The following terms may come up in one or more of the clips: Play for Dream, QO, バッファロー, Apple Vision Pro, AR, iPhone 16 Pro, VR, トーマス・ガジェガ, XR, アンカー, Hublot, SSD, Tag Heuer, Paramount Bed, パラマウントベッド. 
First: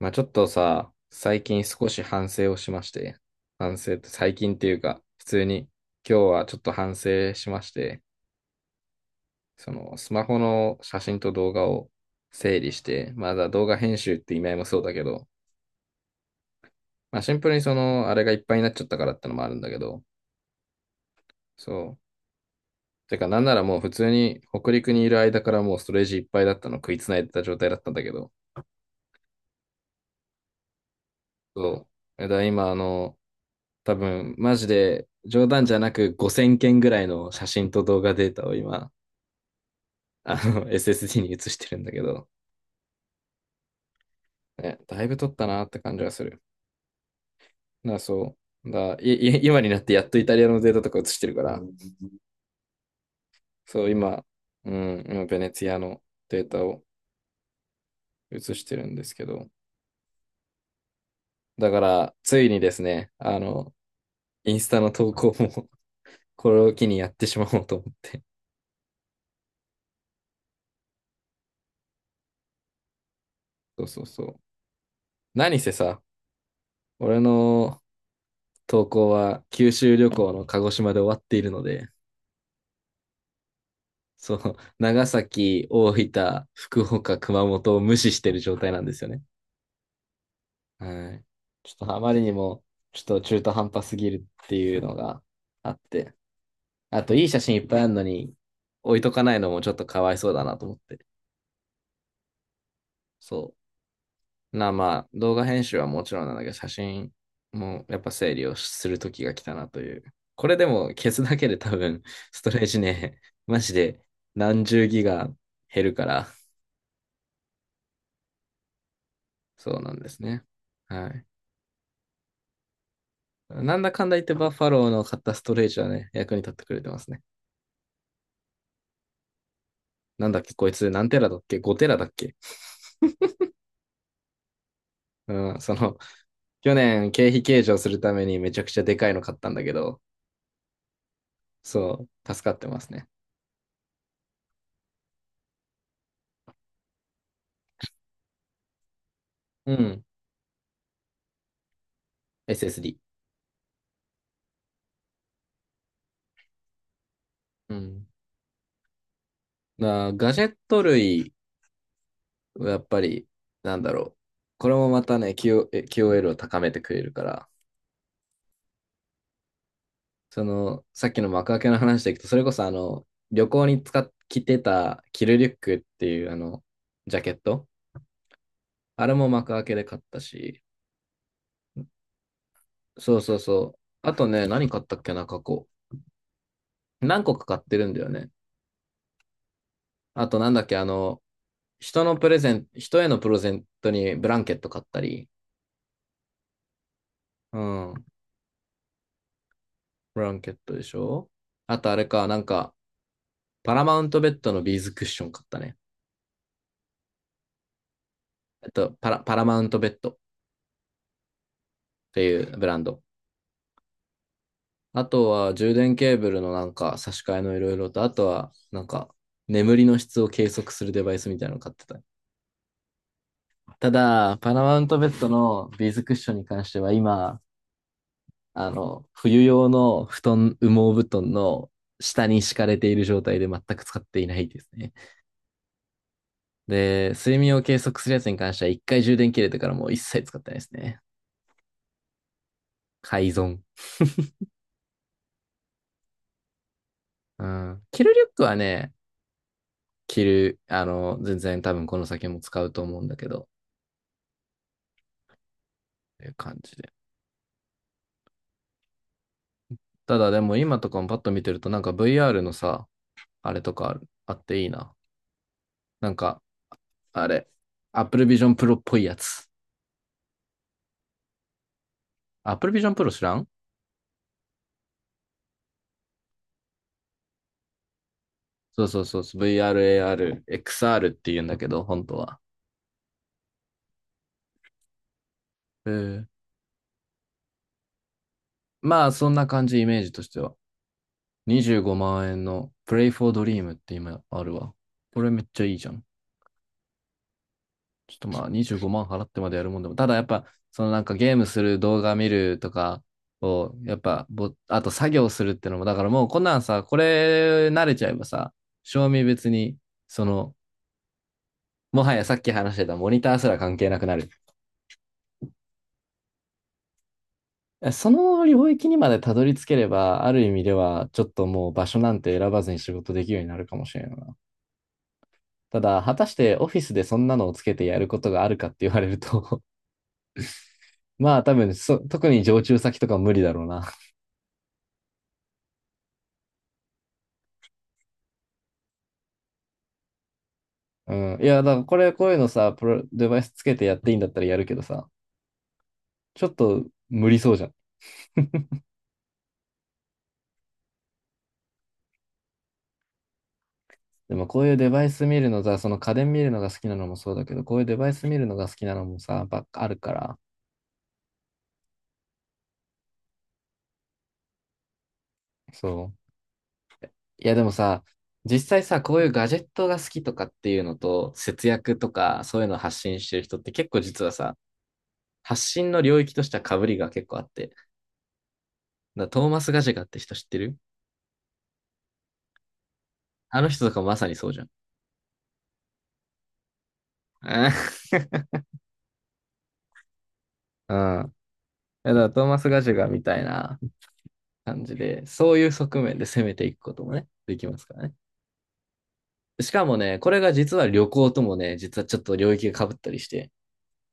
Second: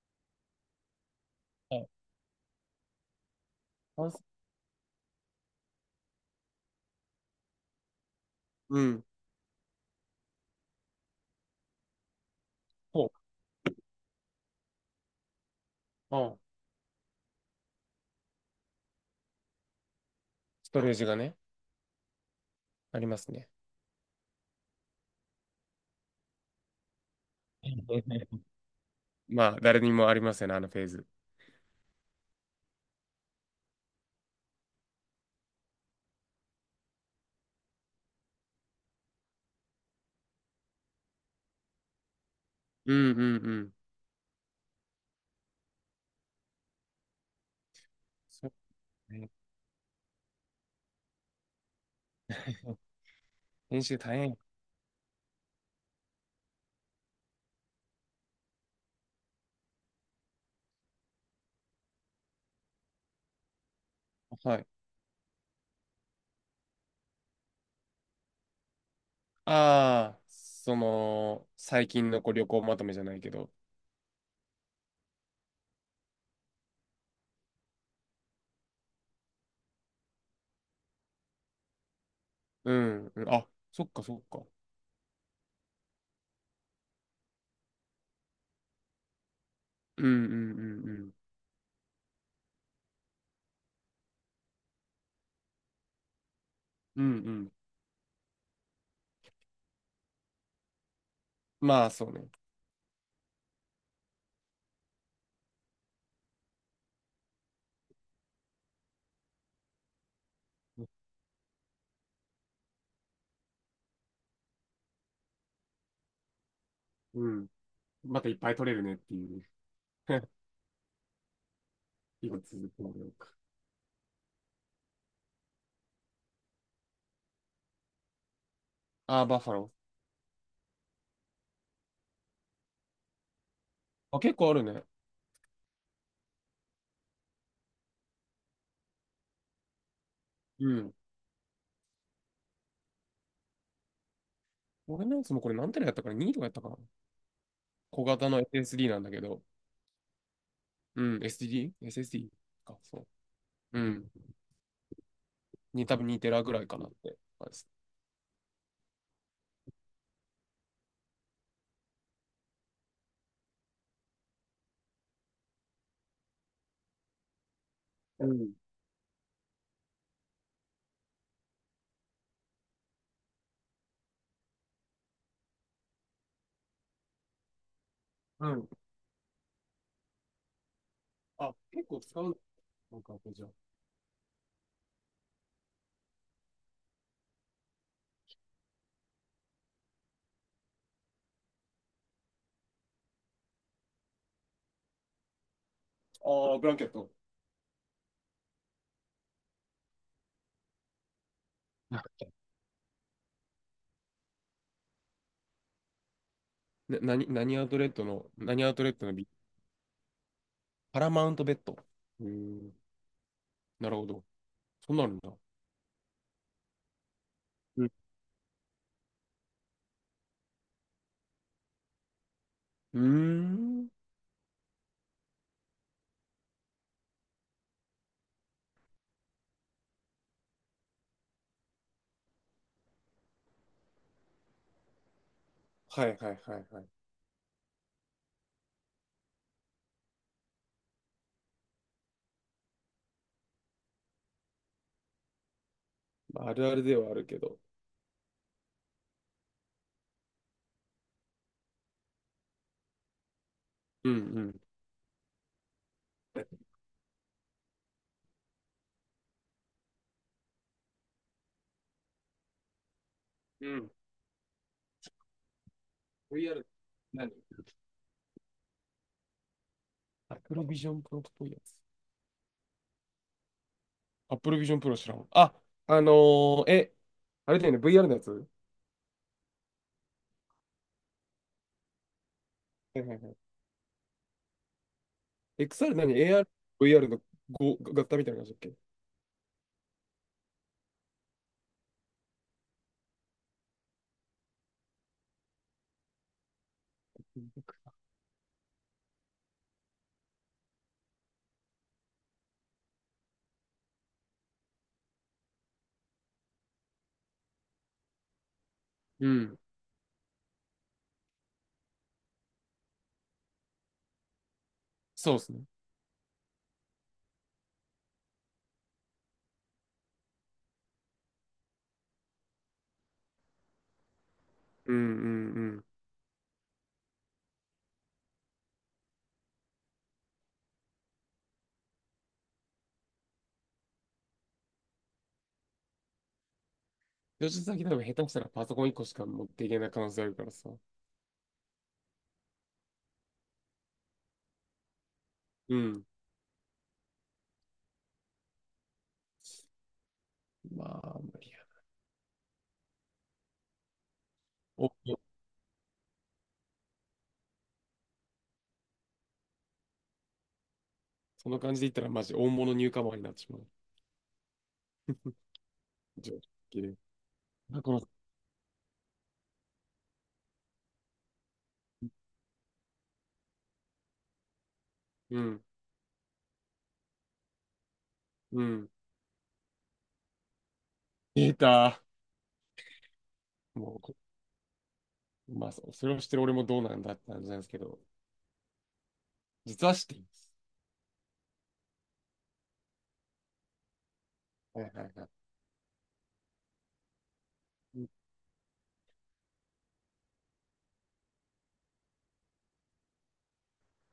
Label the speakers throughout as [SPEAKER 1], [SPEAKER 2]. [SPEAKER 1] まあちょっとさ、最近
[SPEAKER 2] は
[SPEAKER 1] 少
[SPEAKER 2] い。
[SPEAKER 1] し反省をしまして、反省って
[SPEAKER 2] あそ。
[SPEAKER 1] 最近っていうか、普通に今日はちょっと反省しまして、
[SPEAKER 2] うん。
[SPEAKER 1] そのスマホの写真と動画を整理し
[SPEAKER 2] そ
[SPEAKER 1] て、まだ動画編集って意味合いもそうだけど、
[SPEAKER 2] う。うん、
[SPEAKER 1] まあシンプルにそのあれがいっぱいになっちゃったからってのもあるんだけど、
[SPEAKER 2] ストレージがね、
[SPEAKER 1] そう。
[SPEAKER 2] あり
[SPEAKER 1] て
[SPEAKER 2] ま
[SPEAKER 1] か
[SPEAKER 2] す
[SPEAKER 1] なん
[SPEAKER 2] ね。
[SPEAKER 1] ならもう普通に北陸にいる間からもうストレージいっぱいだったの食いつないでた状態だったんだけど、
[SPEAKER 2] まあ、誰にもありますよね、あのフェーズ。
[SPEAKER 1] そう。だから今多分、マジで冗談じゃなく5000件ぐらいの写真と動画データを今、SSD に移してるんだけど、
[SPEAKER 2] うんうんうん。
[SPEAKER 1] ね、だいぶ撮ったなって感じはする。だからそ
[SPEAKER 2] そ
[SPEAKER 1] う。だい
[SPEAKER 2] うね。
[SPEAKER 1] い今になってやっとイタリアのデータとか移してるから、うん
[SPEAKER 2] 編
[SPEAKER 1] そう、
[SPEAKER 2] 集大
[SPEAKER 1] 今、
[SPEAKER 2] 変。
[SPEAKER 1] うん、今、ベネツィアのデータを移してるんですけど、だから、ついにですね、イ
[SPEAKER 2] は
[SPEAKER 1] ン
[SPEAKER 2] い。
[SPEAKER 1] スタの投稿も これを機にやってしまおうと思って。
[SPEAKER 2] ああ、その、最近のこう旅行まとめじゃないけど。
[SPEAKER 1] そうそうそう。何せさ、俺の投稿は九州旅行の鹿児島で終わっているので、
[SPEAKER 2] うん、うん。あ、そっかそっ
[SPEAKER 1] そ
[SPEAKER 2] か。
[SPEAKER 1] の長崎、大分、福岡、熊本を無視している状態なんですよね。
[SPEAKER 2] うんうんうんうん。
[SPEAKER 1] はい。ちょっとあまりにも、ちょっと中途半端すぎるっていうのがあって、
[SPEAKER 2] う
[SPEAKER 1] あ
[SPEAKER 2] んう
[SPEAKER 1] といい写
[SPEAKER 2] ん。
[SPEAKER 1] 真いっぱいあるのに置いとかないのもちょっとかわいそうだなと思って。
[SPEAKER 2] まあ、そうね。
[SPEAKER 1] そう。まあ、動画編集はもちろんなんだけど、写真もやっぱ整理をする時が来たなという。これでも消すだけで多分、ストレージね、マジで何十ギガ減るから、
[SPEAKER 2] うん。またいっぱい取れるねっていう。
[SPEAKER 1] そうなんです ね。はい。
[SPEAKER 2] 今続くので。
[SPEAKER 1] なんだかんだ言ってバッファローの買ったストレージはね、役に立ってくれてますね。
[SPEAKER 2] ああ、バッファロ
[SPEAKER 1] なんだっけ、こいつ何テラだっけ？ 5 テラだっけ？
[SPEAKER 2] ー。あ、結構あるね。
[SPEAKER 1] うん、去年経費計上するためにめちゃくちゃでかいの買ったんだけど、
[SPEAKER 2] うん。
[SPEAKER 1] そう、助かってますね。
[SPEAKER 2] 俺のやつもこれ何テラやったから ?2 とかやったかな。小型の SSD なんだけど、
[SPEAKER 1] うん、
[SPEAKER 2] うん、SSD?SSD か、
[SPEAKER 1] SSD。
[SPEAKER 2] そう。うん。に多分2テラぐらいかなって感じです。
[SPEAKER 1] うん。ガジェット類はやっぱり、なんだろう。これもまたね、QO、q エ l を高めてくれるから、
[SPEAKER 2] うん。
[SPEAKER 1] さっきの幕開けの話でいくと、それこそ旅行に着てたキルリュックっていうあの、ジャケット。
[SPEAKER 2] うん。
[SPEAKER 1] あれも幕開けで買ったし、
[SPEAKER 2] あ、結構使うのか、
[SPEAKER 1] そ
[SPEAKER 2] こ
[SPEAKER 1] う
[SPEAKER 2] れ
[SPEAKER 1] そう
[SPEAKER 2] じゃあ。
[SPEAKER 1] そう。あとね、何買ったっけな、過去。何個か買ってるんだよね。あとなんだっけ、人へのプレゼントにブランケット買ったり、
[SPEAKER 2] ああ、ブランケット。
[SPEAKER 1] うん、ブランケットでしょ？あとあ
[SPEAKER 2] な、
[SPEAKER 1] れか、なんか、パラマウントベッドのビーズクッション買ったね。
[SPEAKER 2] 何アウトレットの、何アウトレットのビ、
[SPEAKER 1] パラマウントベッドっ
[SPEAKER 2] パラマウントベッド。
[SPEAKER 1] て
[SPEAKER 2] うー
[SPEAKER 1] いうブ
[SPEAKER 2] ん。
[SPEAKER 1] ランド。
[SPEAKER 2] なるほど。そう
[SPEAKER 1] あ
[SPEAKER 2] なるん
[SPEAKER 1] と
[SPEAKER 2] だ。
[SPEAKER 1] は充電ケーブルのなんか差し替えのいろい
[SPEAKER 2] う
[SPEAKER 1] ろ
[SPEAKER 2] ん。
[SPEAKER 1] と、あとはなんか眠りの質を計測するデバイスみたいなの買ってた。
[SPEAKER 2] うーん。
[SPEAKER 1] ただ、パラマウントベッドのビーズクッションに関しては今、冬用の布団、羽毛布団の下に敷かれている状態で全く使っていないですね。
[SPEAKER 2] はいはいはいはい。
[SPEAKER 1] で、睡眠を計測するやつに関しては一回充電切れてからもう一切使ってないですね。改造。
[SPEAKER 2] まあ、あるあるではあるけ
[SPEAKER 1] う
[SPEAKER 2] ど。
[SPEAKER 1] ん。着るリュックはね、着る、あの、全然多分この先も使うと思うんだけど、っ
[SPEAKER 2] うんうん。
[SPEAKER 1] ていう感じで。ただでも今とかもパッと見てるとなんか VR のさ、あれ
[SPEAKER 2] う
[SPEAKER 1] とか
[SPEAKER 2] ん。
[SPEAKER 1] あるあっていいな。なんか、
[SPEAKER 2] VR、
[SPEAKER 1] あ
[SPEAKER 2] 何
[SPEAKER 1] れ、Apple Vision Pro っぽいやつ。
[SPEAKER 2] アクロビジョンプロっぽいやつ。
[SPEAKER 1] Apple Vision Pro 知らん？
[SPEAKER 2] Apple Vision Pro 知らん。あ、あのーえ、あれだよね、VR のやつは。
[SPEAKER 1] そうそうそうそう、VR、AR、XR って言うんだけど、本当は。
[SPEAKER 2] いはいはい。
[SPEAKER 1] え
[SPEAKER 2] XR 何
[SPEAKER 1] ー
[SPEAKER 2] ?AR、VR のご合体みたいな感じだっけ。
[SPEAKER 1] まあ、そんな感じ、イメージとしては。25万円の Play for Dream って今あるわ。これめっちゃいいじゃん。ちょっとまあ25万払ってまでやるもんでも、ただやっぱ、そのなんかゲームする動画見るとかを、やっぱぼ、あと作業するってのも、だからもうこんなんさ、これ慣れちゃえばさ、賞味
[SPEAKER 2] う
[SPEAKER 1] 別
[SPEAKER 2] ん。
[SPEAKER 1] に、その、もはやさっき話してたモニターすら関係なくなる。
[SPEAKER 2] そうですね。
[SPEAKER 1] その領域にまでたどり着ければ、ある意味では、ちょっともう場所なんて選ばずに仕事できるようになるかもしれないな。
[SPEAKER 2] うんうんう
[SPEAKER 1] た
[SPEAKER 2] ん。
[SPEAKER 1] だ、果たしてオフィスでそんなのをつけてやることがあるかって言われると まあ多分特に常駐先とか無理だろうな。
[SPEAKER 2] 吉田先多分下手したらパソコン1個しか持っていけない可能性あるからさ。
[SPEAKER 1] うん。いや、だからこういうのさ、デバイスつけてやっていいんだったらやるけどさ、
[SPEAKER 2] うん。
[SPEAKER 1] ちょっと無理そうじゃん。
[SPEAKER 2] まあ、無理や。
[SPEAKER 1] でもこういう
[SPEAKER 2] お、
[SPEAKER 1] デバイス見るのさ、その家電見るのが好きなのもそうだけど、こういうデバイス見るのが好きなのもさ、ばっかあるから。
[SPEAKER 2] その感じで言ったらマジ大物ニューカマーになってしまう。
[SPEAKER 1] そう。
[SPEAKER 2] じゃあ、綺麗。
[SPEAKER 1] いや、でも
[SPEAKER 2] あ、この、
[SPEAKER 1] さ、実際さ、こういうガジェットが好きとかっていうのと、節約とか、そういうのを発信してる人って結構実はさ、
[SPEAKER 2] うん。
[SPEAKER 1] 発信の領域としては被りが結構あって。だか
[SPEAKER 2] うん。
[SPEAKER 1] らトーマス・ガジェガって人知ってる？
[SPEAKER 2] データ。
[SPEAKER 1] あの人と
[SPEAKER 2] も
[SPEAKER 1] か
[SPEAKER 2] う、こ
[SPEAKER 1] まさにそうじゃん。
[SPEAKER 2] まあ、そそれをしてる俺もどうなんだって感じなんですけ ど、実は知っています。
[SPEAKER 1] うん。うん、いやだからトーマス・ガジェガみたいな
[SPEAKER 2] はい
[SPEAKER 1] 感じ
[SPEAKER 2] はいは
[SPEAKER 1] で、
[SPEAKER 2] い。
[SPEAKER 1] そういう側面で攻めていくこともね、できますからね。しかもね、これが実は旅行ともね、実はちょっと領域が被ったりして、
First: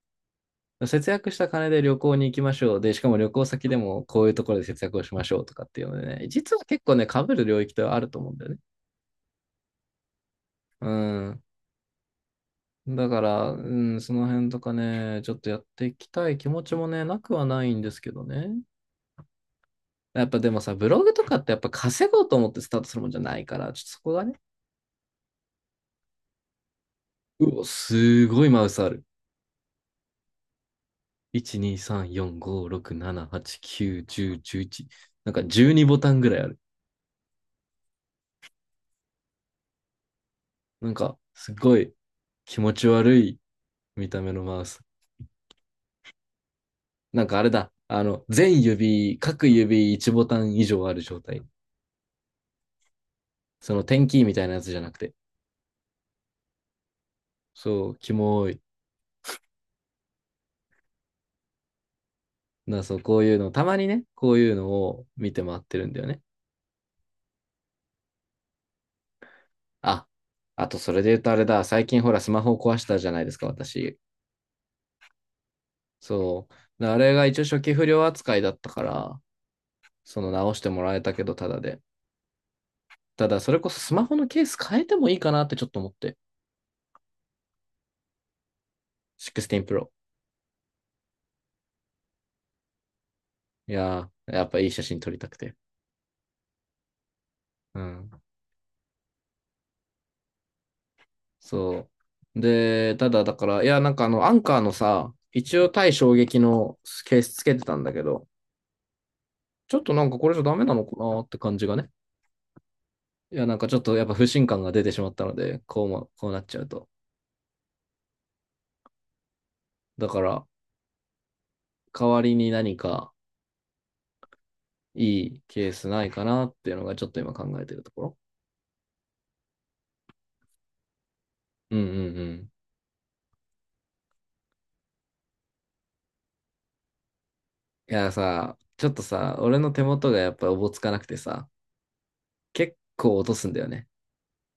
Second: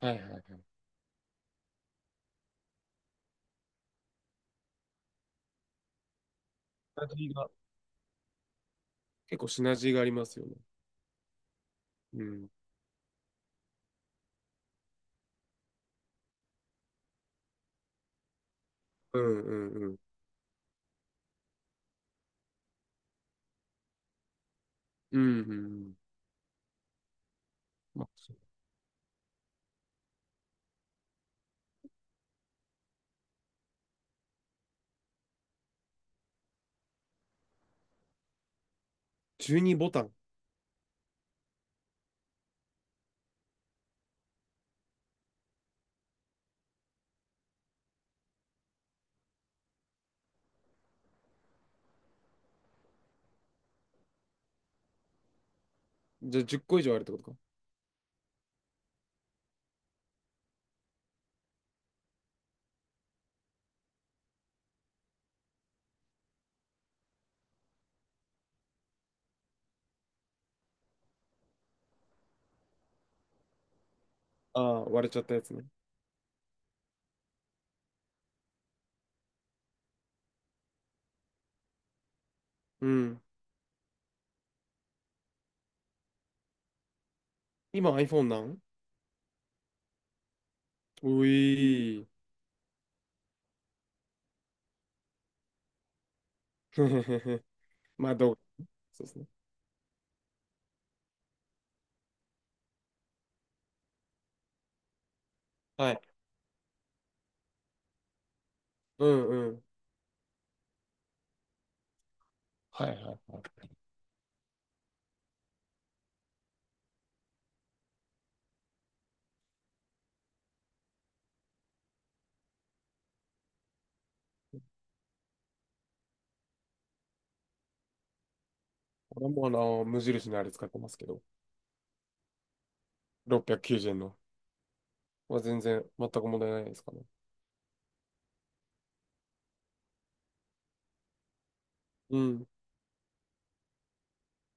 [SPEAKER 2] はいはいはい。シ
[SPEAKER 1] 節約した金で旅行に行きましょう。で、しかも旅行先でもこういうところで節約をしましょうとかっていうのでね、実は結構
[SPEAKER 2] ナ
[SPEAKER 1] ね、被
[SPEAKER 2] ジー
[SPEAKER 1] る
[SPEAKER 2] が、
[SPEAKER 1] 領域ってあると思うんだよね。
[SPEAKER 2] 結構シナジーがありますよね。
[SPEAKER 1] うん。
[SPEAKER 2] うん。
[SPEAKER 1] だから、うん、その辺とかね、ちょっとやっていきたい気持ちもね、なくはないんですけどね。
[SPEAKER 2] うんうんうん。
[SPEAKER 1] やっぱでもさ、ブログとかってやっぱ稼ごうと思ってスタートするもんじゃないから、ちょっとそこがね、
[SPEAKER 2] うんうんうん。
[SPEAKER 1] うお、
[SPEAKER 2] まあ、
[SPEAKER 1] すごいマウスある。1、2、3、4、5、6、7、8、9、10、11。なんか12ボタンぐらいある。
[SPEAKER 2] 12ボタン。
[SPEAKER 1] なんか、すごい気持ち悪い見た目のマウス。なんかあれだ。各指1ボタン以上ある状態。その点キーみたいなやつじゃなくて。
[SPEAKER 2] じゃあ10個以上あるってことか。
[SPEAKER 1] そう、キモい。そう、こういうの、たまにね、こういうのを見て回ってるんだよね。あ、あとそれで言うとあれだ。最近ほら、スマホを壊したじゃないですか、私。
[SPEAKER 2] ああ、割れちゃったやつね。
[SPEAKER 1] そう。あれが一応初期不良扱いだったから、その直してもらえたけど、ただで。
[SPEAKER 2] うん。
[SPEAKER 1] ただ、それこそスマホのケース変えてもいいかなってちょっと思って。
[SPEAKER 2] 今 iPhone なん。
[SPEAKER 1] 16 Pro。
[SPEAKER 2] ういー。
[SPEAKER 1] いやー、やっぱいい写真撮りたくて。う
[SPEAKER 2] ま
[SPEAKER 1] ん。
[SPEAKER 2] あ、そうですね。
[SPEAKER 1] そう。で、ただだから、いや、なんかアンカーのさ、一応
[SPEAKER 2] は
[SPEAKER 1] 対
[SPEAKER 2] い。
[SPEAKER 1] 衝撃のケースつけてたんだけど、
[SPEAKER 2] うんうん。
[SPEAKER 1] ちょっとなんかこれじゃダメなのかなって感じがね。
[SPEAKER 2] はいはいは
[SPEAKER 1] いや、なんか
[SPEAKER 2] い。
[SPEAKER 1] ちょっとやっぱ不信感が出てしまったので、こうも、こうなっちゃうと。だから、代わりに何かいいケースないかなっていうのがちょっと今考えてるところ。
[SPEAKER 2] 俺もあの、無印のあれ使ってますけど、
[SPEAKER 1] うんうんうん。
[SPEAKER 2] 690円の。まあ全然、全く問題ないですかね。
[SPEAKER 1] いやさ、ちょっとさ、俺の手元がやっぱおぼつかなくてさ、
[SPEAKER 2] うん。
[SPEAKER 1] 結構落とすんだよね。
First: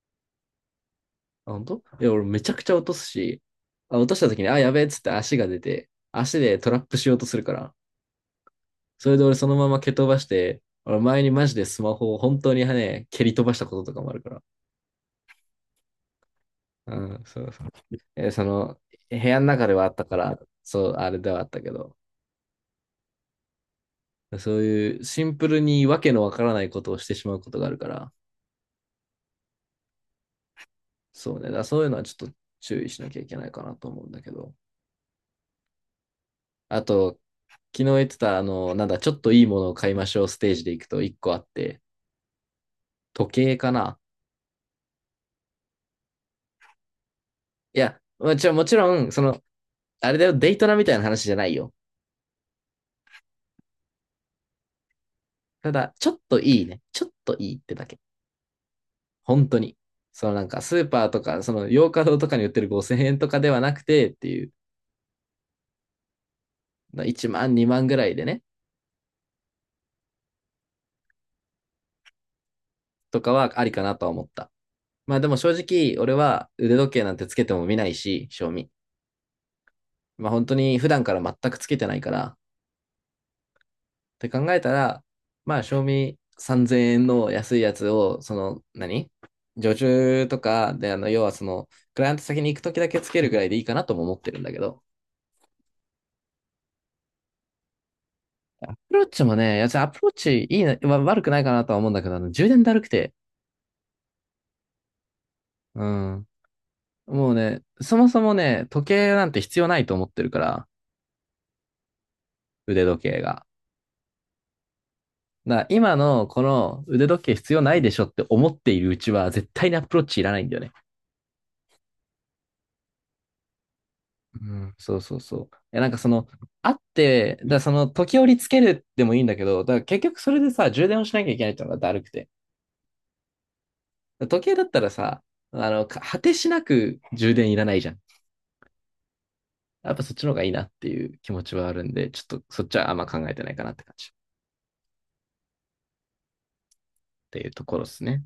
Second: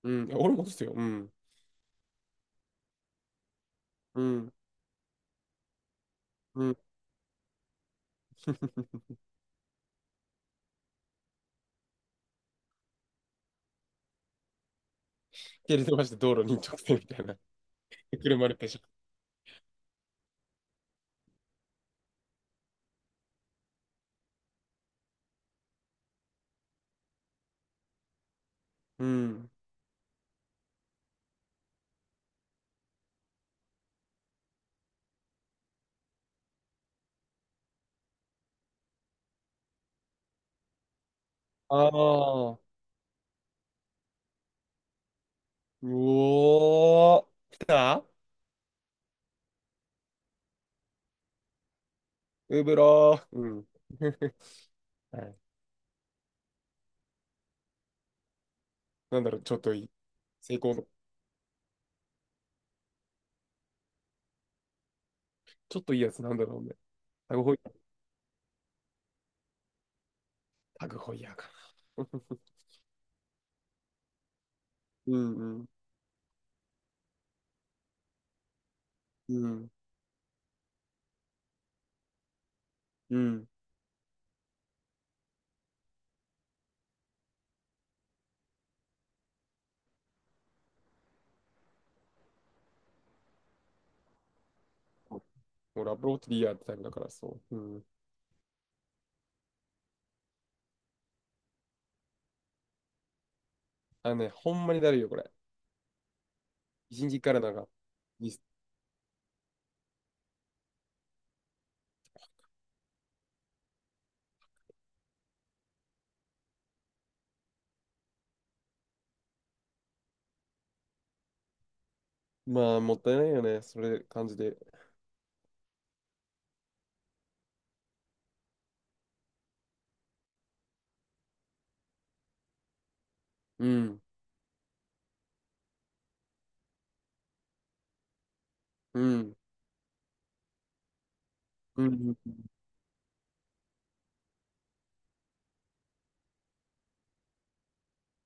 [SPEAKER 2] うん。いや俺もですよ。うん。
[SPEAKER 1] あ、本当？いや、俺めちゃくちゃ落とすし、あ、落とし
[SPEAKER 2] う
[SPEAKER 1] た時に、
[SPEAKER 2] ん。
[SPEAKER 1] あ、やべえっつって足が出て、足で
[SPEAKER 2] う
[SPEAKER 1] トラ
[SPEAKER 2] ん。
[SPEAKER 1] ップしようとするから、それで俺そのまま蹴飛ばして、俺前にマジでスマホを本当にね、蹴り飛ばしたこととかもあるから。
[SPEAKER 2] 蹴り飛ばして道路に直
[SPEAKER 1] う
[SPEAKER 2] 線みた
[SPEAKER 1] ん、
[SPEAKER 2] いな。
[SPEAKER 1] そうそう。え、そ
[SPEAKER 2] 車でペシ
[SPEAKER 1] の、
[SPEAKER 2] ャ。
[SPEAKER 1] 部屋の中ではあったから、そう、あれではあったけど、そういうシンプルにわけのわからないことをしてしまうことがあるから、
[SPEAKER 2] うん。
[SPEAKER 1] そうね。だからそういうのはちょっと注意しなきゃいけないかなと思うんだけど。あと、昨日言ってた、あの、なんだ、ちょっといいものを買いましょうステージで行くと1個あって、
[SPEAKER 2] ああ、う
[SPEAKER 1] 時計かな？
[SPEAKER 2] おー、来
[SPEAKER 1] いや、
[SPEAKER 2] た
[SPEAKER 1] もちろん、もちろん、あれだよ、デイトナみたいな話じゃないよ。
[SPEAKER 2] ウブロー。うん。はい。
[SPEAKER 1] ただ、ちょっといいね。ちょっといいってだけ。
[SPEAKER 2] なんだろう、
[SPEAKER 1] 本
[SPEAKER 2] ちょ
[SPEAKER 1] 当
[SPEAKER 2] っと
[SPEAKER 1] に。
[SPEAKER 2] いい。
[SPEAKER 1] そのなん
[SPEAKER 2] 成
[SPEAKER 1] か、
[SPEAKER 2] 功
[SPEAKER 1] ス
[SPEAKER 2] の。
[SPEAKER 1] ーパーとか、洋華堂とかに売ってる5000円とかではなくてっていう、
[SPEAKER 2] ちょっといいやつなんだろうね。
[SPEAKER 1] 1
[SPEAKER 2] タグホ
[SPEAKER 1] 万、
[SPEAKER 2] イヤー。
[SPEAKER 1] 2万ぐらいでね、
[SPEAKER 2] タグホイヤーかな。
[SPEAKER 1] とかはありかなとは思った。
[SPEAKER 2] う
[SPEAKER 1] まあでも正
[SPEAKER 2] んうん、
[SPEAKER 1] 直、俺は腕時計なんてつけても見ないし、賞味。
[SPEAKER 2] うん、
[SPEAKER 1] まあ本当に普段から全くつけてないからっ
[SPEAKER 2] うん。
[SPEAKER 1] て考えたら、まあ賞味3000円の安いやつを、その何常駐とかで、要はクライアント先に行くときだけつけるぐらいでいいかなとも思ってるんだけど、
[SPEAKER 2] もうラブローティリアってタイプだから、そう。うん。
[SPEAKER 1] アプローチもね、いやつアプローチいいな、悪くないかなとは思うんだけど、充電だるくて、
[SPEAKER 2] あのね、ほんまにだるいよ、これ。
[SPEAKER 1] うん。
[SPEAKER 2] 一日
[SPEAKER 1] も
[SPEAKER 2] か
[SPEAKER 1] う
[SPEAKER 2] らなん
[SPEAKER 1] ね、
[SPEAKER 2] か、
[SPEAKER 1] そもそ
[SPEAKER 2] い
[SPEAKER 1] もね、時計なんて必要ないと思ってるから、腕時計が。だから今のこの腕時計必要ないでしょって思っているうちは絶対にアプローチいらないんだよね。
[SPEAKER 2] まあ、もったいないよね。それ、感じ
[SPEAKER 1] う
[SPEAKER 2] で。
[SPEAKER 1] ん、そうそうそう。なんかあって、だからその時折つけるでもいいんだけど、だから結局それでさ、充電をしなきゃいけないってのがだるくて。
[SPEAKER 2] うん、
[SPEAKER 1] だから時計だったらさ、果てしなく充電いらないじゃん。
[SPEAKER 2] うん、
[SPEAKER 1] やっぱそっちの方がいいなっていう気持ちはある
[SPEAKER 2] う
[SPEAKER 1] んで、
[SPEAKER 2] ん。
[SPEAKER 1] ちょっ
[SPEAKER 2] う
[SPEAKER 1] と
[SPEAKER 2] ん
[SPEAKER 1] そっちはあんま考えてないかなって感じっていうところですね。